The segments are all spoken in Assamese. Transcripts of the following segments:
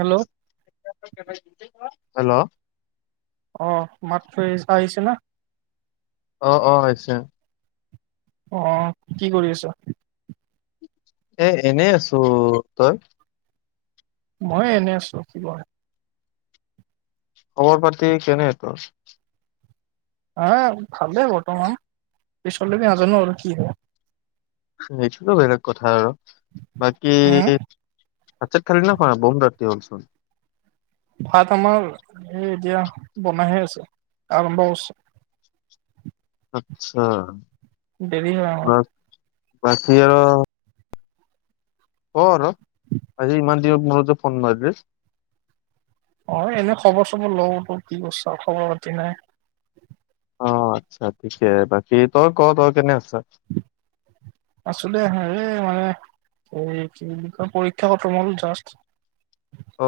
Hello [inaudible] hello? অ, মাতটো ইয়েচ আহিছে নে? অ, অ, হৈছে। অ, কি কৰি আছ? এ, এনেই আছো তই? মইে এনে, আছো কি খবৰ পাতি, কেনে তোৰ? হ, ভালেই বৰ্তমান, পিছলৈকে নাজানো আৰু কি হয়। এইটোতো বেলেগ কথা আৰু বাকী উম ভাত- চাত খালি নে, খোৱা নাই বম ৰাতি হ'লচোন। ভাত আমাৰ এই, এতিয়া বনাইহে আছে আৰম্ভ হৈছে। আচ্ছা, দেৰি হয়, আমাৰ। বাকি আৰু অ, আৰু আজি ইমান দিনত মোৰত যে ফোন মাৰলি। অ, এনে খবৰ-চবৰ লও বোলো কি কৰিছ, খবৰ পাতি নাই। অ আচ্ছা ঠিকে, বাকি তই ক, তই কেনে আছে? আছো, দে মানে এই কি বুলি কয়, পৰীক্ষা খতম হ'ল জাষ্ট।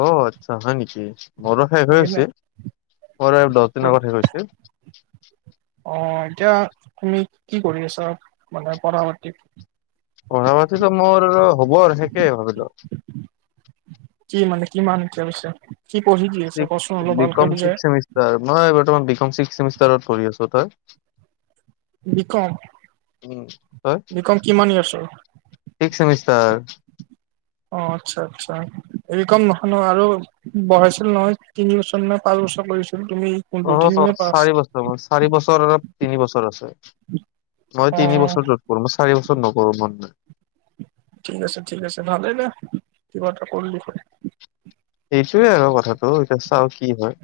অ, আচ্ছা হয় নেকি, মোৰো শেষহে সেইকাৰণে হৈছে মোৰ দহ দিনৰ আগত শেষ হৈছে। অ, এতিয়া তুমি কি কৰি আছা, মানে পঢ়া-পাতি? পঢ়া পাতিটো মোৰ হ'ব আৰু শেষে হবতো কি মানে, কিমান এতিয়া পিছে কি পঢ়ি কি আছে, কচোন অলপ বি ভালকে কম ছিক্স বুজাই। চেমিষ্টাৰ মই বৰ্তমান বি, কম, ছিক্স চেমিষ্টাৰত পঢ়ি আছো, তই? বিকম, উম বিকম, কিমান ইয়াৰ্ছৰ? Six, semester. অ, আচ্ছা, আচ্ছা, হেৰিকম নহয় ন, আৰু বহাইছিল নহয়, তিনি বছৰ নে পাঁচ বছৰ কৰিছিল তুমি কোনটো তিনি অ, নে পাঁচ চাৰি বছৰ, মান চাৰি বছৰ অ, তিনি বছৰ আছে। মই অ তিনি বছৰ ত'ত কৰো, মই চাৰি বছৰত নকৰো মন নাই। ঠিক আছে ঠিক আছে ভালে দে কিবা এটা কৰলি হয়। সেইটোয়ে আৰু কথাটো এতিয়া চাও কি হয়।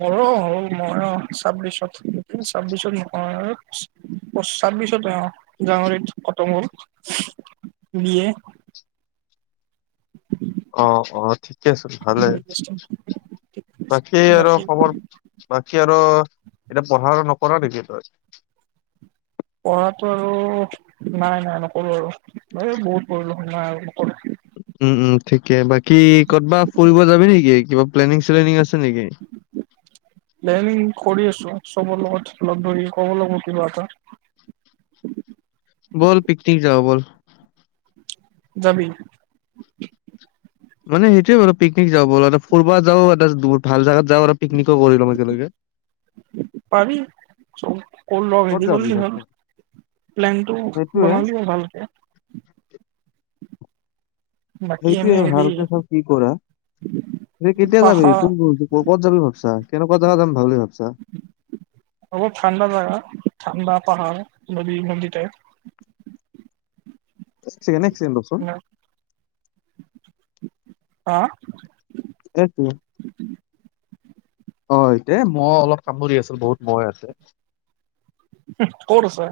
মোৰো হ'ল মইয় ছাব্বিশত ছাব্বিশত মই [unintelligible] ছাব্বিশতে অ জানুৱাৰীত কতম হ'ল বি এ। অ অ ঠিকে আছে ভালে, বাকী আৰু খবৰ বাকী আৰু এতিয়া পঢ়া আৰু নকৰা নেকি তই? পঢ়াটো আৰু নাই নাই নকৰো আৰু এই বহুত পৰিলো নাই আৰু নকৰো। উম উম ঠিকে বাকী ক'তবা ফুৰিব যাবি নেকি কিবা প্লেনিং চলেনিং আছে নেকি? প্লেনিং কৰি আছো চবৰ লগত লগ ধৰি ক'ব লগ কিনো এটা। বল পিকনিক যাওঁ বল। যাবি? মানে সেইটোৱে বাৰ পিকনিক যাওঁ বাৰু ফুৰবা যাওঁ এটা ভাল জাগাত যাওঁ আৰ পিকনিকো কৰি লম একেলগে। পাবি ক'ত যাবি তই? [unintelligible] প্লেনটো সেইটোয়ে বনালি হ'ল ভালকে। বাকী এনে সেইটোৱে হেৰি ভালকে চব কি কৰা? এই কেতিয়া যাবি পাহাৰ কোন ক'ত যাবি ভাবছা কেনেকুৱা জাগা যাম বুলি ভাবছা? অলপ ঠাণ্ডা জাগা ঠাণ্ডা পাহাৰ নদী, নদী টাইপ। [unintelligible] হা? সেটোৱে অ ইতে মই অলপ কাম কৰি আছো বহুত বয় আছে। হুহ, ক'ত আছে?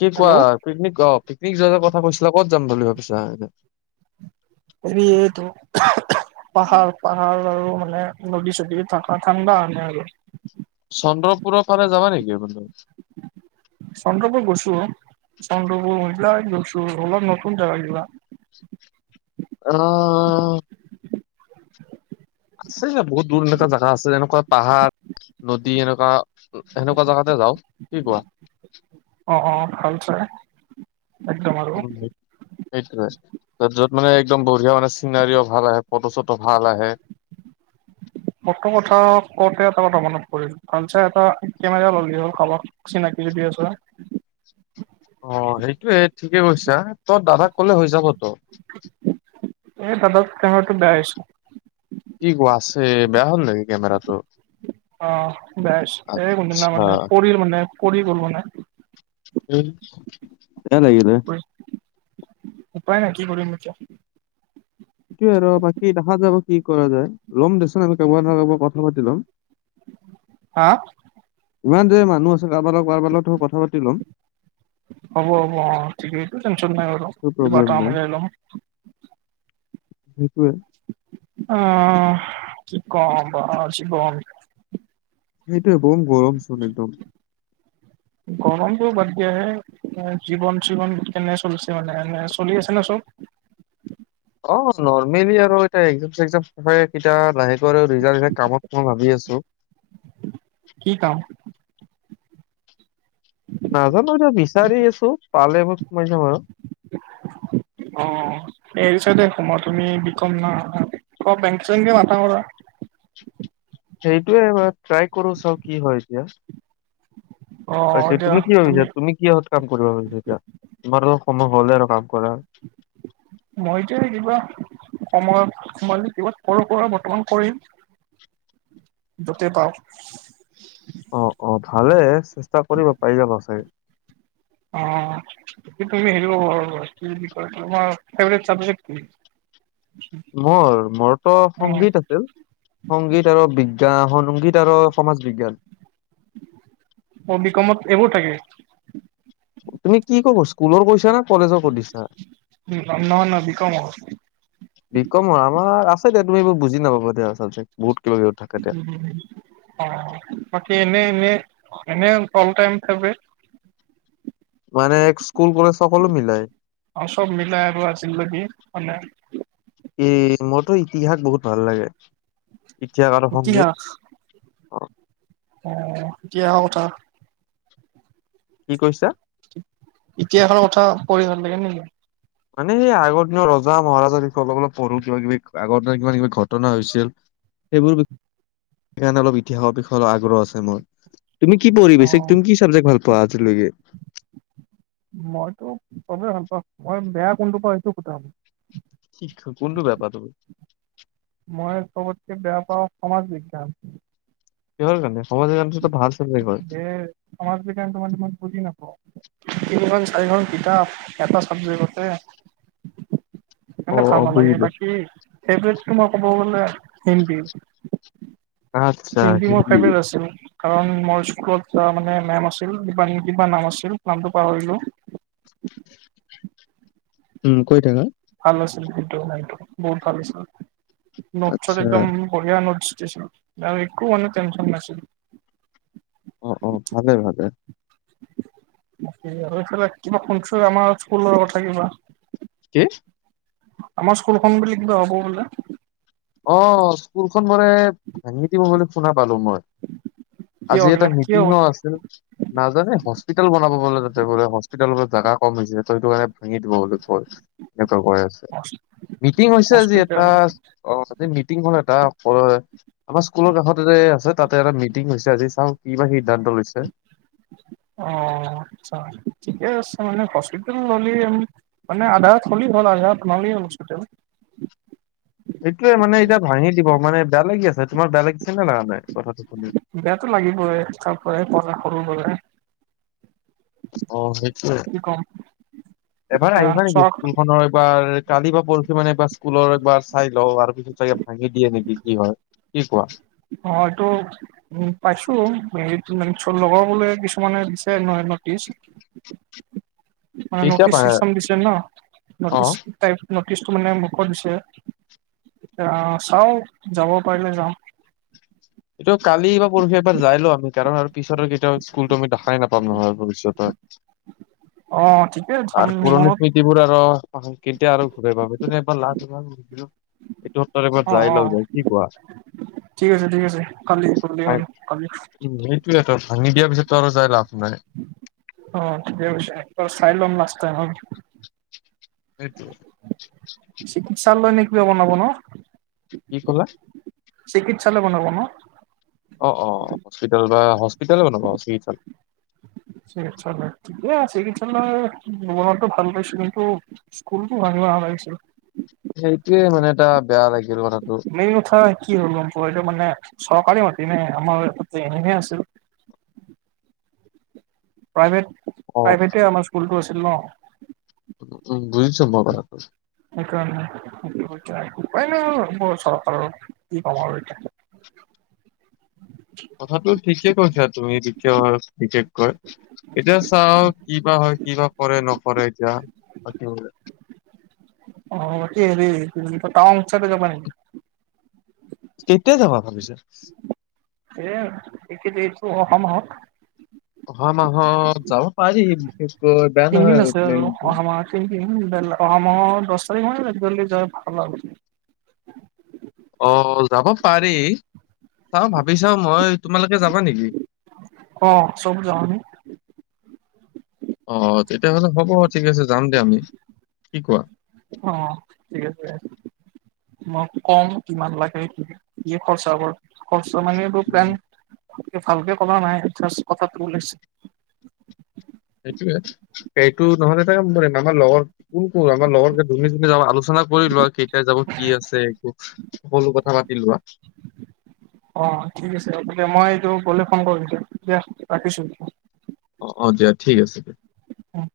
কি কোৱা হেল্ল' পিকনিক অ পিকনিক যোৱা কথা কৈছিলা ক'ত যাম বুলি ভাবিছা এনে? হেৰি এইটো পাহাৰ পাহাৰ আৰু মানে নদী চদী থাকা ঠাণ্ডা হেনে আৰু। চন্দ্ৰপুৰৰ ফালে যাবা নেকি [unintelligible] চন্দ্ৰপুৰ গৈছো অ, চন্দ্ৰপুৰ মহিলা গৈছো অলপ নতুন জেগাত কিবা? আহ। আছে বহুত দূৰ এনেকুৱা জেগা আছে যেনেকুৱা পাহাৰ নদী এনেকুৱা সেনেকুৱা জাগাতে যাও কি কোৱা? অহ অহ ভাল চাই। একদম আৰু [unintelligible] সেইটোয়ে য'ত মানে একদম বঢ়িয়া মানে চিনাৰিও ভাল আহে ফটো চটো ভাল আহে। ফটো কথা কওঁতে এটা কথা মনত পৰিল ভাল চাই এটা কেমেৰা ললি হ'ল কাবাক। চিনাকি যদি আছে। অহ সেইটোয়ে ঠিকে কৈছা তৰ দাদাক ক'লে হৈ যাব ত। এ দাদাক কেমেৰাটো বেয়া হৈছে। কি কোৱা আছে বেয়া হ'ল নেকি কেমেৰাটো? অহ বেয়া হৈছে এই কোনদিনা আচ্ছা মানে পৰিল মানে পৰি গ'ল মানে। এই বেয়া লাগিলে। উপায় নাই কি কৰিম এতিয়া। সেইটোয়ে আৰু বাকি দেখা যাব কি কৰা যায় ল'ম দেচোন আমি কাৰোবাৰ কাৰোবাক কথা পাতি ল'ম। হা? ইমান যে মানুহ আছে কাৰোবা কাৰোবা লগতো কথা পাতি ল'ম। হ'ব হ'ব অহ ঠিকেই টেনচন নাই বাৰু। একো কিবা এটা প্ৰব্লেম নাই, মিলাই ল'ম সেইটোৱে। অহ কি কম। গৰম হৈছে গৰম। সেইটো বম গৰম চোন একদম। গৰমটোও বাদ দিয়া হে। জীৱন চীৱন কেনে চলিছে মানে এনে চলি আছে না চব? অহ, নৰ্মেলি আৰু এতিয়া একজাম চেকজাম হ'ব এ লাহেকৈ আৰু ৰিজাল্ট কামত মই ভাবি আছো। কি কাম? নাজানো এতিয়া বিচাৰি আছো। পালে মই সোমাই যাম আৰু। অ হেৰি চাইদে সোমা তুমি বিকম না বেংকে চেংকে মাথা মাৰা। সেইটোয়ে হয় ট্ৰাই কৰো চাও কি হয় এতিয়া। এতিয়া তুমি কি ভাবিছা? তুমি- কিহত কাম কৰিবা ভাবিছা? এতিয়া তোমাৰো সময় হ'লে আৰু কাম কৰাৰ। মইটো এনেকুৱা- সময়ত সোমালি কিবা সৰুৰ পৰা বৰ্তমান কৰিম। যতে পাও। অহ অহ ভালে চেষ্টা কৰিবা পাই যাবা চাগে। অহ তুমি হেৰি কৰ্বা পাৰিবা। এই কি বুলি কয় তোমাৰ ফেভৰেক্ত চাবজেক্ট কি? [unintelligible] মোৰ মোৰ তো অ', সংগীত আছিল। সংগীত আৰু বিজ্ঞান সংগীত আৰু সমাজ বিজ্ঞান। অ বিকমত এইবোৰ থাকে। তুমি কি কব স্কুলৰ কৈছা না কলেজৰ সুধিছা? উম নহয় নহয় বিকমৰ? বিকমৰ, আমাৰ আছে দিয়া তুমি এইবোৰ বুজি নাপাবা দিয়া আচলতে বহুত কিবা কিবি থাকে তাত। [unintelligible] অহ বাকী এনে এনে এনে অলটাইম ফেভৰেট? [unintelligible] মানে স্কুল কলেজ সকলো মিলায়। অ চব মিলাই এইবোৰ আছিল নেকি? মানে- এ মোৰতো ইতিহাস বহুত ভাল লাগে। ইতিহাস আৰু সংগীত। ইতিহাস অ', অ ইতিহাসৰ কথা। কি কৈছা? ইতিহাসৰ কথা পঢ়ি ভাল লাগে নেকি? মানে আগৰ দিনৰ ৰজা মহাৰাজাৰ বিষয়ে অলপ পঢ়ো কিবা কিবি আগৰ দিনৰ কিবা কিবি ঘটনা হৈছিল। সেইবোৰ বি সেই কাৰণে অলপ ইতিহাসৰ বিষয়ে আগ্ৰহ আছে মোৰ। তুমি কিঢ়ি অ', তুমি কি ছাবজেক্ট ভাল পোৱা আজৈকে? মইতো চবেই ভাল পাওঁ। মই বেয়া কোনটো পাওঁ এইটো সোধা? কি কোনটো বেয়া পোৱা তুমি? মই চবতকে বেয়া পাওঁ সমাজ বিজ্ঞান। সহৰ কাৰণে সমাজ বিজ্ঞানতো ভাল। চাবজেক্ট হয়। এ সমাজ বিজ্ঞানতো মানে মই বুজি নাপাওঁ। তিনিখন চাৰিখন কিতাপ এটা চাবজেক্টতে। সে কাৰণে অ', অ', ভাল নালাগে। বুজিলো। বাকী ফেৱৰেতটো মই ক'ব গ'লে হিন্দী। আচ্ছা হিন্দী মোৰ ফেভৰেট আছিল। কাৰণ মোৰ স্কুলত মানে মেম আছিল ক কিবা নাম আছিল নামটো পাহৰিলোঁ। উম কৈ থাকা। ভালো শিল্পী এইটো নাই এইটো বহুত ভাল শিল্পী নচত আচ্ছা একদম। বহিয়া নষ্ট দিছোঁ আৰু একো কাৰণে টনশন নাইছিল। অ অ ভালে ভালে। ফালে কিবা শুছ আমাৰ স্কুলৰ কথা কিবা। কি? আমাৰ স্কুলখন বুলি কিবা হ'ব বোলে। অ স্কুলখন বোৰে ভাঙি দিব বুলি শুনা পালো মই। কিয় আজি বোলে এটা কিয় মিটিঙও আছিল। নাজানে হস্পিতেল বনাব বলে তাতে বোলে হস্পিতেল জাগা কম হৈ হৈছেে ত সটো কাৰণে ভাঙি দিব বুলি ক'ল। এনেকুৱা ক আছে মিটিং হৈছে আজি হস্পিটেল এটা। অ আজি মিটিংখন এটা অ। আমাৰ স্কুলৰ কাষত এ আছে তাতে এটা মিটিং হৈছে আজি চাও কি বা সিদ্ধান্ত লৈছে। অ আচ্ছা ঠিকে আছে মানে হস্পিতেল হ'লে। মান আধাৰ খলি থ আধাৰ। এইটোয়ে মানে এতিয়া ভাঙি দিব মানে বেলেগি আছেমাৰ বেলেগ দিছে নে নানে কথাটো শুনি। বেয়াতটো লাগিবই তাৰ পৰা পা সৰু পৰা। অ সেইটোয়ে কি ক'ম এবাৰ এতিয়া আহিবা নেকি। চখ নৰ এইবাৰ কালি বা পৰি মানে এইবাৰ স্কুলৰ এবাৰ চাই লওঁ আৰু পিছত চাগে। ভাঙিদিয়ে নেকি কি হয় কি কোৱা? অটো। উম পাইছো হে লগৰ বোলে কিছুমানে দিছে নহয় নটিচ। মানে কেতিয়া নটিছ পাৰে চিম দিছে ন অ নটিছ। টাইপ ন'টিচটো মানে মুখত দিছে চাওঁ যাব পাৰিলে যাওঁ। এইটো কালি বা পৰহি এবাৰ যাই লও আমি কাৰণ আৰু পিছতৰ কেতিয়াও স্কুলতো আমি দেখাই নাপাম নহয়। ভৱিষ্যতে অ ঠিকে যাম আৰু মনত পুৰণি। কি বোৰ আৰু কেয়া আৰু ঘূ পাব সেইটোবাৰ লা। এইটো সত্তৰবাৰ অ যাই অ লওঁ য কি কোৱা। ঠিক আছে ঠিক আছে কালি কি ভাই, হ'লো কালি। উম সেইটোয় তো ভাঙি দিয়াৰ পিছতো আৰু যাই লাভ নাই। অ ঠিকে কইছে চাই লম লাষ্ট্ত। সেইটোৱে। চিকিৎসাল লৈ নে কিবা বনাব ন কি কলা? চিকিৎসালয় বনাব ন অ ', অ ', হস্পিটেল বা হস্পিতেলে বনাবা চিকিৎসালয় চিকিৎসালয় ঠিক চিকিৎসালয় বমতটো ভাল পাইছো কিন্তু স্কুলতো ভাবিব ভাল লাগিছিল সেইটোৱে মানে এটা বেয়া লাগিছিল কথাটো মেইন কথা কি হ'ল আ এইটো মানে চৰকাৰে মাতিমে আমাৰ এনেে আছিল প্ৰাইভেট অ', প্ৰাইভেটে আমাৰ স্কুলটো আছিল ন উম বুজিছো মই বাৰো সেইকাৰণে স এতি উপ উপায় ন চৰকাৰৰ কি কাম আৰু এতিয়া কথাটো ঠিকে কৈছা তুমি বিশেষ কৈ এতিয়া চাওঁ কিবা হয় কিবা কৰে নকৰে এতিয়া? অঁ' বাকি হেৰি কি বুলি কয় টাওন চাইডে যাবা নেকি? কেতিয়া যাবা ভাবিছা? এ এইকেদিনটো অহামাহত। অহা মাহত যাব পাৰি বিষেষকৈ বেয়া তিনিদিন নহয় আছে আৰু অহা প্লেনিংটো। মাহৰ অহা মাহৰ দশ তাৰিখ মানে যযি যাই ভাল আৰু। অ' যাব পাৰি, চাওঁ ভাবি চাওঁ মই, তোমালোকে যাবা নেকি? অঁ' চব যাম আমি। অঁ' তেতিয়াহ'লে হ'ব ঠিক আছে যাম দে আমি, কি কোৱা? অঁ' ঠিক আছে। মই কম কিমান লাগে কি? কি খৰচা কৰ- খৰছা মানে এইবোৰ প্লেন ভালকে কৰা নাই যাষ্ট কঠাটো ওলাইছে। সেইটোৱে, এইটো নহলে তাই আমাৰ লগৰ- কোন কোন আমাৰ লগৰ যে যোনে যোনে যাব আলোচনা কৰি লয় কেইটা যাব কি আছে একো- সকলো কথা পাতি লোৱা। অঁ' ঠিক আছে হ'ব দিয়া, মই এইটো গ'লে ফোন কৰম দিয়া দিয়া ৰাখিছো। অঁ, অঁ, দিয়া ঠিক আছে দিয়া। অঁ'